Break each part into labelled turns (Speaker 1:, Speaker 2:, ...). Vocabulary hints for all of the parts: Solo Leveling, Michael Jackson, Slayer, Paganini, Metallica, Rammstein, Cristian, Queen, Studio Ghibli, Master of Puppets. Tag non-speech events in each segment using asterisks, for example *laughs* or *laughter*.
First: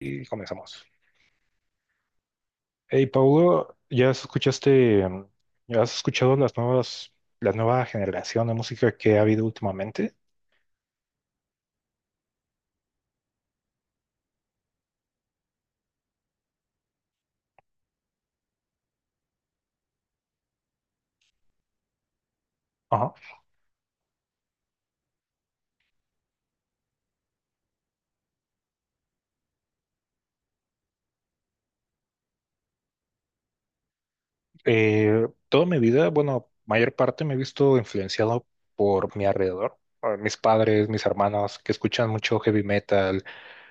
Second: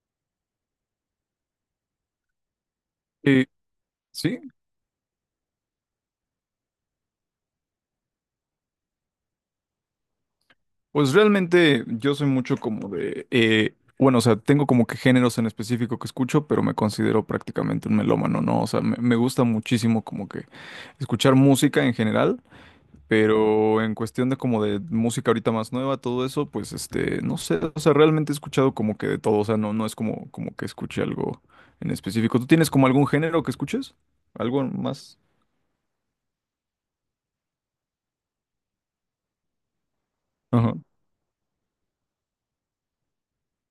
Speaker 1: Y comenzamos. Hey,
Speaker 2: Eh,
Speaker 1: Paulo, ¿ya
Speaker 2: sí,
Speaker 1: escuchaste, ya has escuchado las nuevas, la nueva generación de música que ha habido últimamente?
Speaker 2: pues realmente yo soy mucho como de, bueno, o sea, tengo como que géneros en específico que escucho, pero me considero prácticamente un melómano, ¿no? O sea, me gusta muchísimo como que escuchar música en general,
Speaker 1: Ajá.
Speaker 2: pero en cuestión de como de música ahorita más nueva, todo eso, pues este, no sé, o sea, realmente he escuchado como que de todo, o sea, no, no es como que escuche algo en específico. ¿Tú tienes como algún género que escuches? ¿Algo más?
Speaker 1: Toda mi vida, bueno, mayor parte me he visto influenciado por mi alrededor, por mis
Speaker 2: Ajá.
Speaker 1: padres, mis hermanos, que escuchan mucho heavy metal,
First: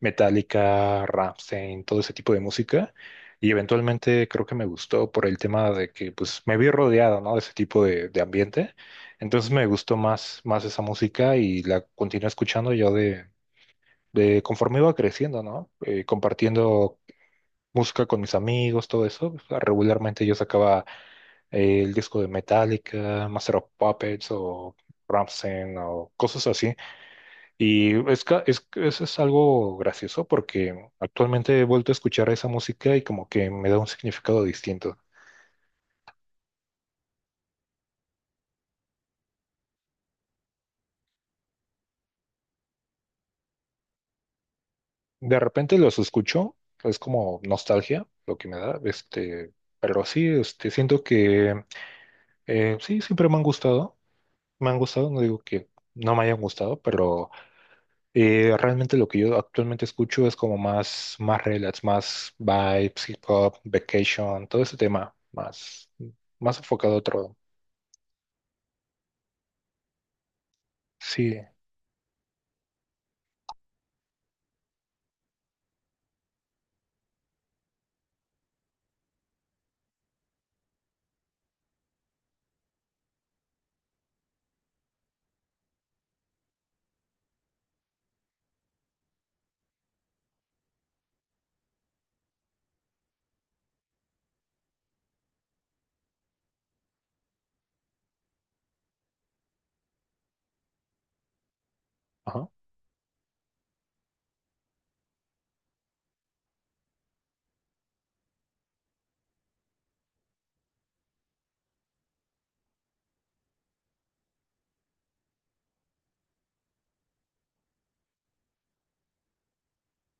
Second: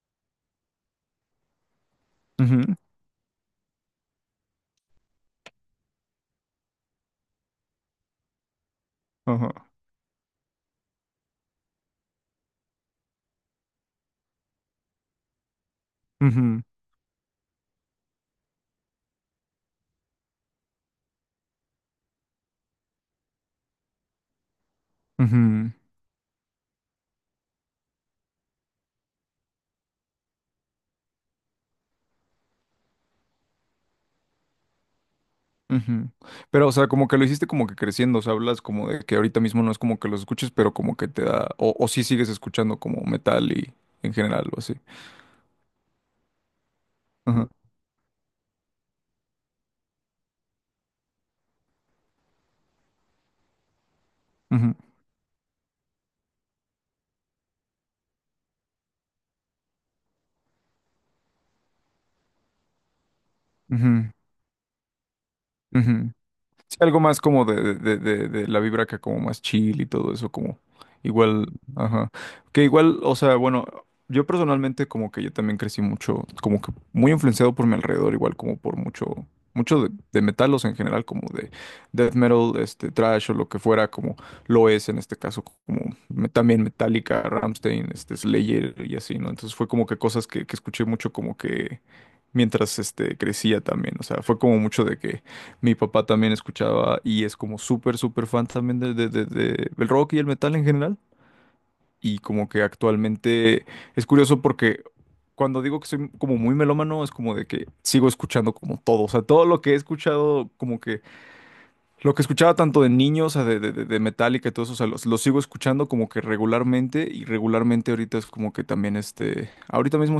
Speaker 1: Metallica, Rammstein, todo ese tipo de
Speaker 2: Ujú.
Speaker 1: música. Y eventualmente creo que me gustó por el tema de que pues me vi rodeado, ¿no? De ese tipo de ambiente. Entonces
Speaker 2: Ajá.
Speaker 1: me gustó más, más esa música y la continué escuchando yo de conforme iba creciendo, ¿no?
Speaker 2: Ujú,
Speaker 1: Compartiendo música con mis amigos, todo eso. Pues, regularmente yo sacaba el disco de Metallica, Master of Puppets o
Speaker 2: ujú.
Speaker 1: Rammstein o cosas así. Y eso es algo gracioso porque actualmente he vuelto a escuchar esa música y como que me da un significado distinto.
Speaker 2: Ujú. Pero, o sea, como que lo hiciste como que creciendo, o sea, hablas como de que ahorita mismo no es como que los escuches, pero como que te da, o sí sigues escuchando como metal y en general o así.
Speaker 1: De repente los escucho, es como
Speaker 2: Ajá.
Speaker 1: nostalgia lo que me da, este, pero sí, este, siento que sí, siempre me
Speaker 2: Ujú,
Speaker 1: han gustado, no digo que no me hayan gustado, pero... Realmente lo que yo actualmente escucho es como más, más relax, más vibes, hip hop,
Speaker 2: ujú,
Speaker 1: vacation, todo ese tema, más,
Speaker 2: ujú.
Speaker 1: más
Speaker 2: Sí,
Speaker 1: enfocado a
Speaker 2: algo más
Speaker 1: otro.
Speaker 2: como de la vibra acá como más chill y todo eso, como
Speaker 1: Sí,
Speaker 2: igual, ajá. Que igual, o sea, bueno, yo personalmente como que yo también crecí mucho, como que muy influenciado por mi alrededor, igual como por mucho, mucho de metal, o sea en general, como de death metal, este, thrash o lo que fuera, como lo es en este caso, como también Metallica, Rammstein, este, Slayer y así, ¿no? Entonces fue como que cosas que escuché mucho como que mientras, este, crecía también, o sea, fue como mucho de que mi papá también escuchaba y es como súper, súper fan también de el rock y el metal en general. Y
Speaker 1: ajá.
Speaker 2: como que actualmente es curioso porque cuando digo que soy como muy melómano es como de que sigo escuchando como todo. O sea, todo lo que he escuchado, como que lo que escuchaba tanto de niños, o sea, de Metallica y todo eso, o sea, lo sigo escuchando como que regularmente y regularmente ahorita es como que también este, ahorita mismo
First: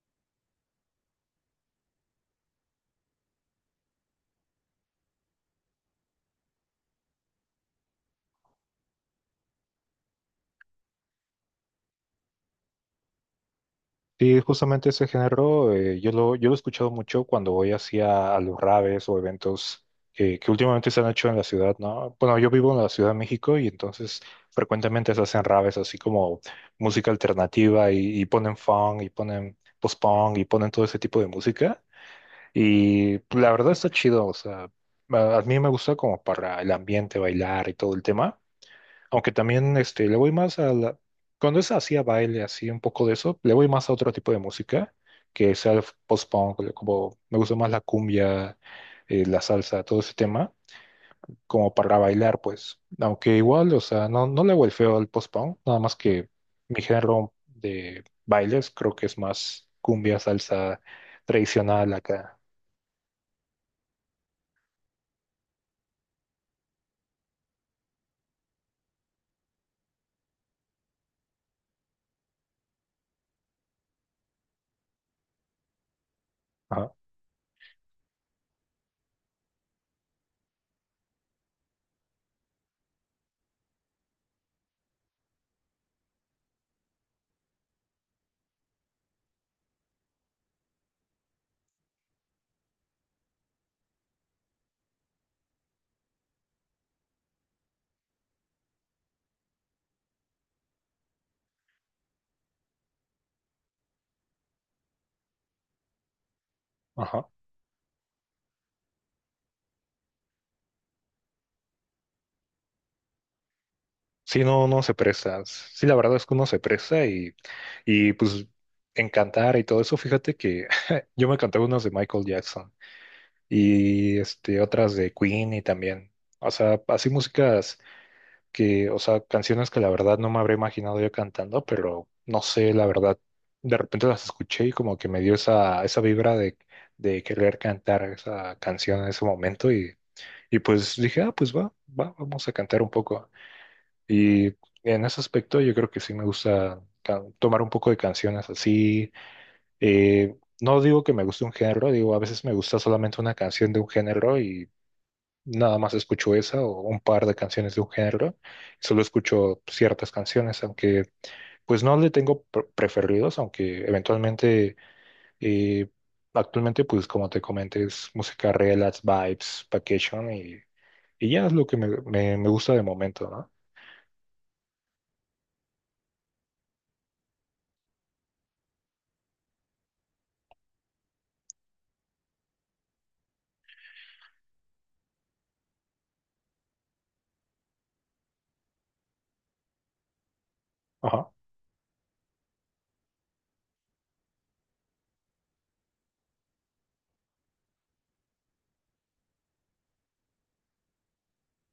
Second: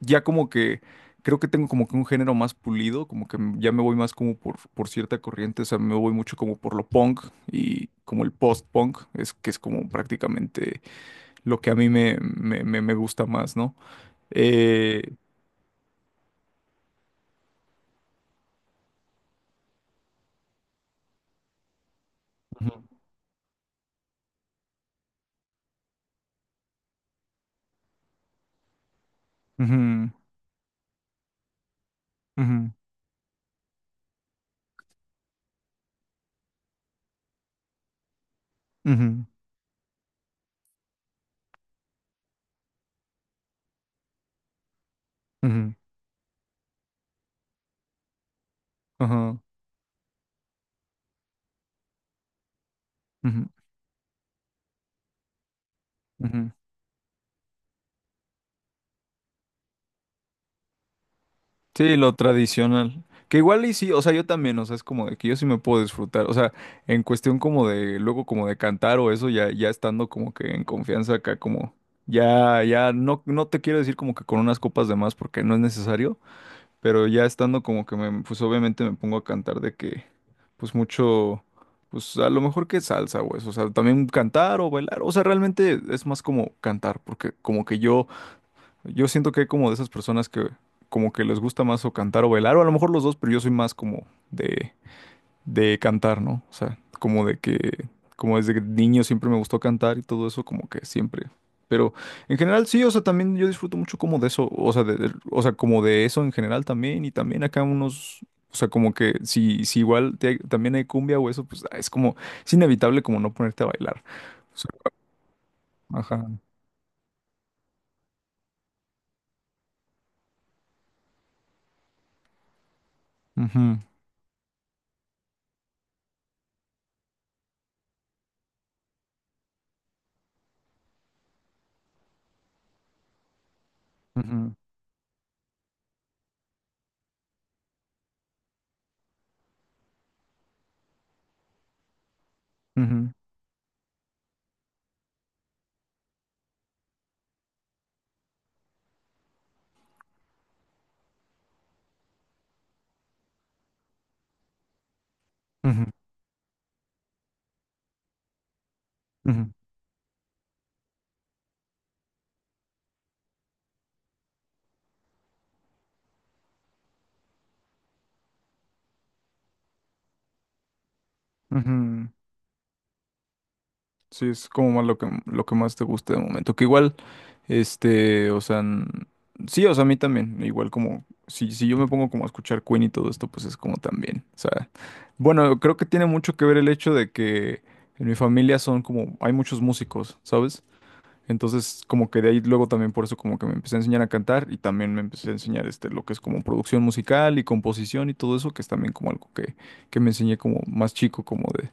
Speaker 2: ya como que creo que tengo como que un género más pulido, como que ya me voy más como por cierta corriente, o sea, me voy mucho como por lo punk y como el post-punk, es que es como prácticamente lo que a mí me gusta más, ¿no?
Speaker 1: Sí, justamente ese
Speaker 2: Eh,
Speaker 1: género, yo yo lo he escuchado mucho cuando voy hacia a los raves o eventos que últimamente se han hecho en la ciudad, ¿no? Bueno, yo vivo en la Ciudad de México y entonces frecuentemente se hacen raves así como música alternativa y ponen funk y ponen
Speaker 2: Ujú,
Speaker 1: post-punk y ponen todo ese tipo de música.
Speaker 2: ujú,
Speaker 1: Y pues, la verdad está chido, o sea, a mí me gusta como para el ambiente, bailar y todo el tema,
Speaker 2: ujú,
Speaker 1: aunque también este, le voy más a la... Cuando es así a baile, así un poco de eso, le voy más a otro tipo de música,
Speaker 2: ujú,
Speaker 1: que sea
Speaker 2: ujú,
Speaker 1: el post-punk, como me gusta más la cumbia,
Speaker 2: ajá,
Speaker 1: la salsa, todo ese tema, como para bailar, pues, aunque
Speaker 2: ujú,
Speaker 1: igual, o sea, no, no le hago el feo al post-punk, nada más que
Speaker 2: ujú.
Speaker 1: mi género de bailes creo que es más cumbia, salsa tradicional
Speaker 2: Sí, lo
Speaker 1: acá.
Speaker 2: tradicional. Que igual y sí, o sea, yo también, o sea, es como de que yo sí me puedo disfrutar, o sea, en cuestión como de, luego como de cantar o eso, ya, ya estando como que en confianza acá, como, ya, ya, no, no te quiero decir como que con unas copas de más porque no es necesario,
Speaker 1: Ajá,
Speaker 2: pero ya estando como que me, pues obviamente me pongo a cantar de que, pues mucho, pues a lo mejor que salsa o eso, o sea, también cantar o bailar, o sea, realmente es más como cantar, porque como que yo yo siento que hay como de esas personas que como que les gusta más o cantar o bailar, o a lo mejor los dos, pero yo soy más como de cantar, ¿no? O sea, como de que, como desde niño siempre me gustó cantar y todo eso, como que siempre. Pero en general sí, o sea, también yo disfruto mucho como de eso, o sea, o sea, como de eso en general también, y
Speaker 1: ajá.
Speaker 2: también acá unos, o sea, como que si igual también hay cumbia o eso, pues ah, es como, es inevitable como no ponerte a bailar.
Speaker 1: Sí,
Speaker 2: O
Speaker 1: no,
Speaker 2: sea,
Speaker 1: no se presta. Sí, la verdad es que
Speaker 2: ajá.
Speaker 1: uno se presta y pues en cantar y todo eso, fíjate que *laughs* yo me canté unas de Michael Jackson
Speaker 2: Ujú,
Speaker 1: y este, otras de Queen y también. O sea, así músicas que, o sea, canciones que la verdad no me habría imaginado yo cantando, pero no sé, la verdad, de repente las
Speaker 2: ujú,
Speaker 1: escuché y como que me dio esa, esa vibra de querer cantar esa canción en ese momento y pues dije, ah, pues va, va, vamos a cantar un
Speaker 2: ujú,
Speaker 1: poco. Y en ese aspecto yo creo que sí me gusta tomar un poco de canciones así. No digo que me guste un género, digo, a veces me gusta solamente una canción de un género y nada
Speaker 2: ujú,
Speaker 1: más escucho esa o un par de canciones de un género. Solo escucho ciertas canciones, aunque pues no le tengo preferidos, aunque eventualmente, eh, actualmente pues como te comenté es música relax, vibes, vacation y ya es
Speaker 2: ujú,
Speaker 1: lo que me,
Speaker 2: ujú.
Speaker 1: me, me gusta de momento, ¿no?
Speaker 2: Sí, es como más lo que más te guste de momento. Que igual, este, o sea, sí, o sea, a mí también. Igual como, si yo me pongo como a escuchar Queen y todo esto, pues es como también. O sea, bueno, creo que tiene mucho que ver el hecho de que en mi familia son como, hay muchos músicos, ¿sabes?
Speaker 1: Ajá.
Speaker 2: Entonces, como que de ahí luego también por eso como que me empecé a enseñar a cantar y también me empecé a enseñar este, lo que es como producción musical y composición y todo eso, que es también como algo que me enseñé como más chico, como de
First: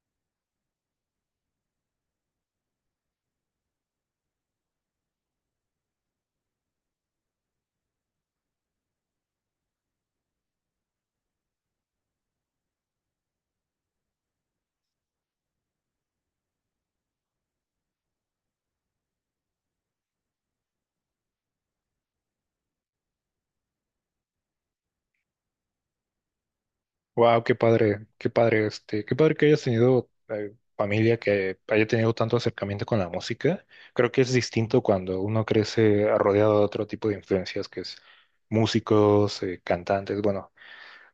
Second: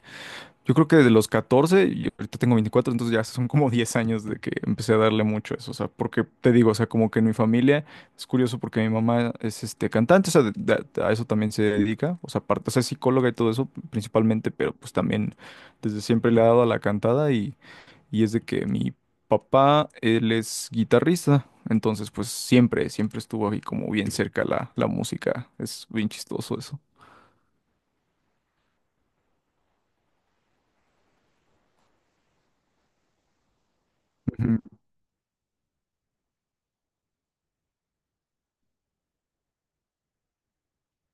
Speaker 2: yo creo que de los 14 y ahorita tengo 24 entonces ya son como 10 años de que empecé a darle mucho a eso, o sea, porque te digo, o sea, como que en mi familia es curioso porque mi mamá es este cantante, o sea, a eso también se dedica, o sea, aparte, o sea, es psicóloga y todo eso principalmente, pero pues también desde siempre le ha dado a la cantada y es de que mi papá, él es guitarrista, entonces pues siempre, siempre estuvo ahí como bien cerca la música, es bien chistoso eso.
Speaker 1: Wow, qué padre, este, qué padre que hayas tenido familia que haya tenido tanto acercamiento con la música. Creo que es
Speaker 2: Ujú,
Speaker 1: distinto cuando uno crece rodeado de otro tipo de influencias, que es músicos, cantantes. Bueno,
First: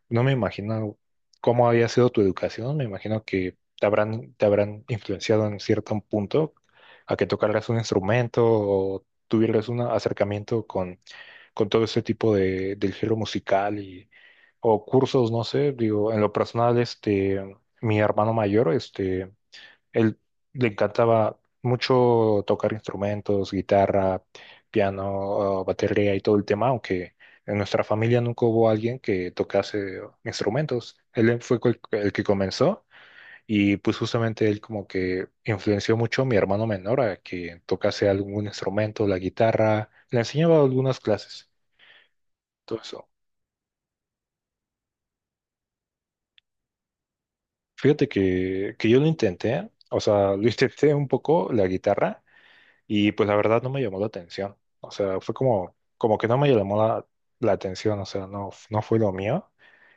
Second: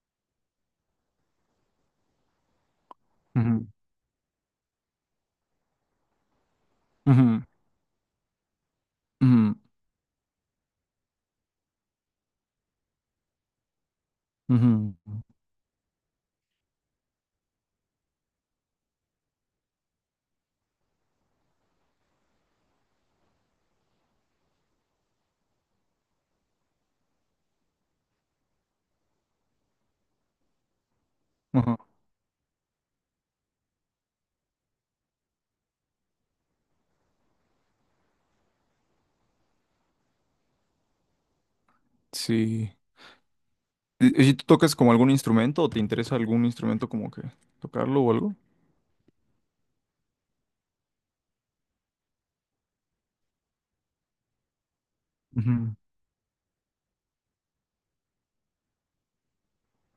Speaker 1: no me imagino cómo había sido tu educación. Me imagino que
Speaker 2: ujú,
Speaker 1: te habrán influenciado en cierto punto a que
Speaker 2: ujú,
Speaker 1: tocaras un instrumento o tuvieras un acercamiento con todo ese tipo de, del género musical y, o
Speaker 2: ujú, ujú,
Speaker 1: cursos, no sé, digo, en lo personal, este, mi hermano mayor, este, él le encantaba mucho tocar instrumentos, guitarra, piano, batería y todo el tema, aunque en nuestra familia nunca hubo alguien que tocase instrumentos. Él fue
Speaker 2: ujú.
Speaker 1: el que comenzó y pues justamente él como que influenció mucho a mi hermano menor a que tocase algún instrumento, la guitarra, le enseñaba algunas clases
Speaker 2: Sí.
Speaker 1: todo eso.
Speaker 2: ¿Y tú tocas como algún instrumento o te interesa algún instrumento como que tocarlo
Speaker 1: Fíjate
Speaker 2: o algo?
Speaker 1: que yo lo intenté, o sea, lo intenté un poco la guitarra y pues la verdad no me llamó la atención. O sea, fue
Speaker 2: Ujú,
Speaker 1: como, como que no me llamó la atención, o sea, no, no fue lo mío.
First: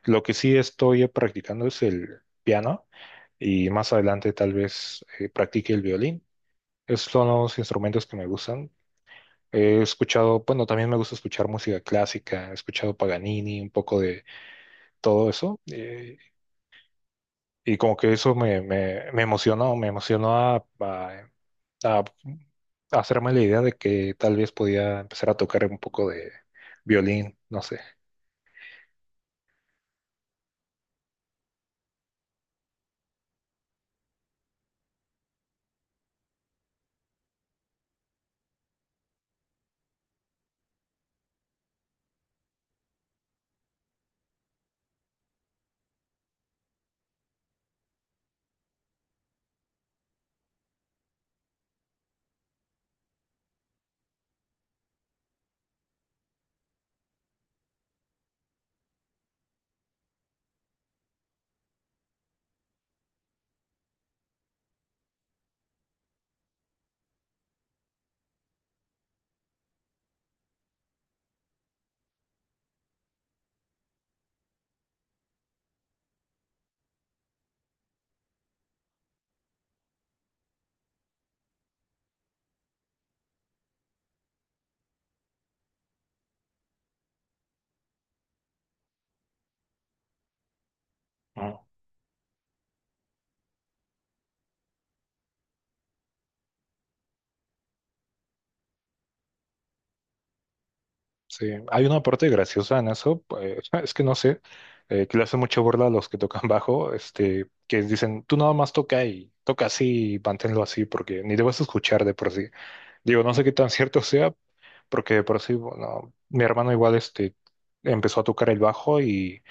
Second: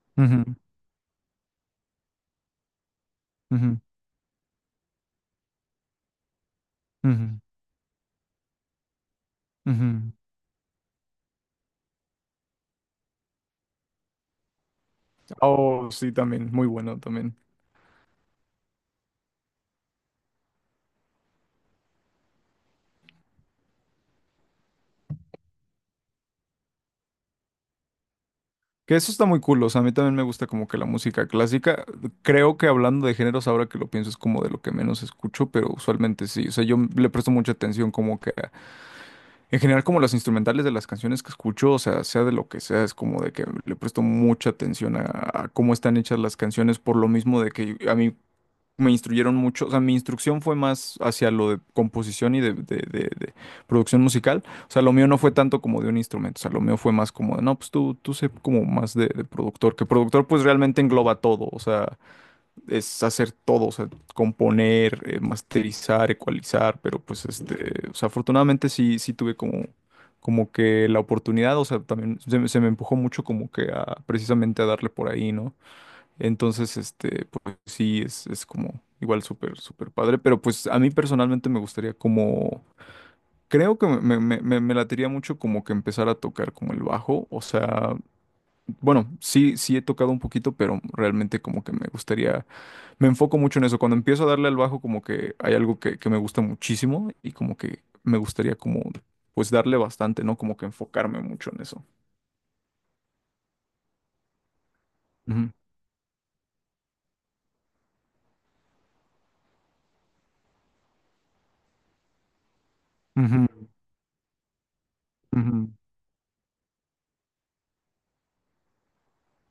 Speaker 1: Lo que
Speaker 2: ujú,
Speaker 1: sí estoy practicando es el piano y
Speaker 2: ujú,
Speaker 1: más adelante tal vez practique el violín. Esos son
Speaker 2: ujú,
Speaker 1: los instrumentos que me gustan. He
Speaker 2: ujú.
Speaker 1: escuchado, bueno, también me gusta escuchar música clásica, he escuchado Paganini, un poco de todo eso.
Speaker 2: Oh, sí, también, muy bueno también.
Speaker 1: Y como que eso me, me, me emocionó a hacerme la idea de que tal vez podía empezar a tocar un poco de violín, no sé.
Speaker 2: Que eso está muy cool, o sea, a mí también me gusta como que la música clásica. Creo que hablando de géneros, ahora que lo pienso, es como de lo que menos escucho, pero usualmente sí. O sea, yo le presto mucha atención como que en general como las instrumentales de las canciones que escucho, o sea, sea de lo que sea, es como de que le presto mucha atención a cómo están hechas las canciones, por lo mismo de que a mí me instruyeron mucho, o sea, mi instrucción fue más hacia lo de composición y de producción musical, o sea, lo mío no fue tanto como de un instrumento, o sea, lo mío fue más como de, no, pues tú sé como más de productor, que productor pues realmente engloba todo, o sea, es hacer todo, o sea, componer, masterizar, ecualizar, pero pues este, o sea, afortunadamente sí, sí tuve como... como que la oportunidad, o sea, también me se me empujó mucho como que a precisamente a darle por ahí, ¿no? Entonces, este, pues sí, es como igual súper, súper padre, pero pues a mí personalmente me gustaría como, creo que me latería mucho como que empezar a tocar como el bajo, o sea, bueno, sí, sí he tocado un poquito, pero realmente
Speaker 1: Mm,
Speaker 2: como que me gustaría, me enfoco mucho en eso, cuando empiezo a darle al bajo como que hay algo que me gusta muchísimo y como que me gustaría como, pues darle bastante, ¿no? Como que enfocarme
Speaker 1: sí,
Speaker 2: mucho en eso.
Speaker 1: hay una parte graciosa en eso, pues, *laughs* es que no sé, que le hace
Speaker 2: Ujú,
Speaker 1: mucha burla a los que tocan bajo, este, que dicen, tú nada más toca y toca así y manténlo así porque ni te vas a escuchar de por sí. Digo, no sé qué tan
Speaker 2: ujú,
Speaker 1: cierto sea, porque por sí,
Speaker 2: ujú.
Speaker 1: bueno, mi hermano igual este, empezó a tocar el bajo y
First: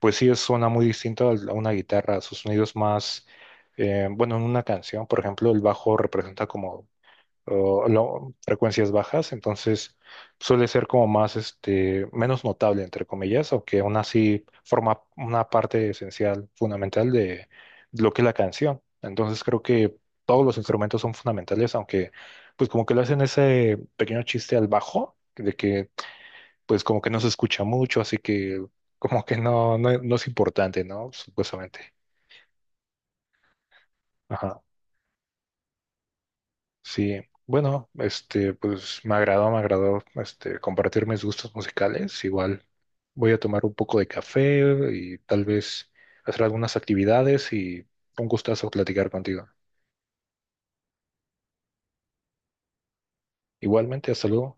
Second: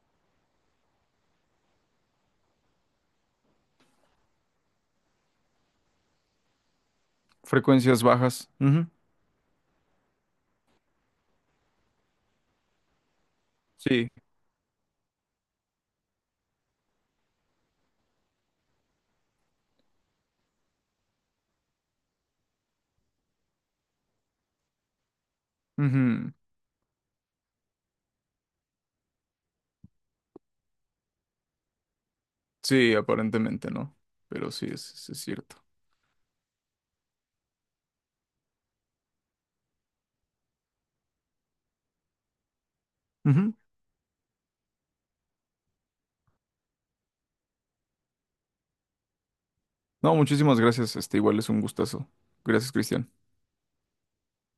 Speaker 1: pues sí suena muy distinto a una guitarra, sus sonidos más, bueno, en una canción, por ejemplo, el bajo representa como o
Speaker 2: Frecuencias
Speaker 1: no,
Speaker 2: bajas. Ujú.
Speaker 1: frecuencias bajas, entonces suele ser como más, este, menos notable, entre comillas, aunque aún
Speaker 2: Sí.
Speaker 1: así forma una parte esencial, fundamental de lo que es la canción. Entonces creo que todos los instrumentos son fundamentales, aunque pues como que le hacen ese pequeño chiste al bajo, de que
Speaker 2: Ujú.
Speaker 1: pues como que no se escucha mucho, así que como que no, no, no es importante, ¿no? Supuestamente.
Speaker 2: Sí, aparentemente no, pero sí es cierto.
Speaker 1: Sí, bueno, este, pues me agradó, este, compartir mis gustos musicales. Igual voy a
Speaker 2: Ujú.
Speaker 1: tomar un poco de café y tal vez hacer algunas actividades y un gustazo platicar contigo.
Speaker 2: No, muchísimas gracias, este igual es un gustazo. Gracias, Cristian.
Speaker 1: Igualmente, hasta luego.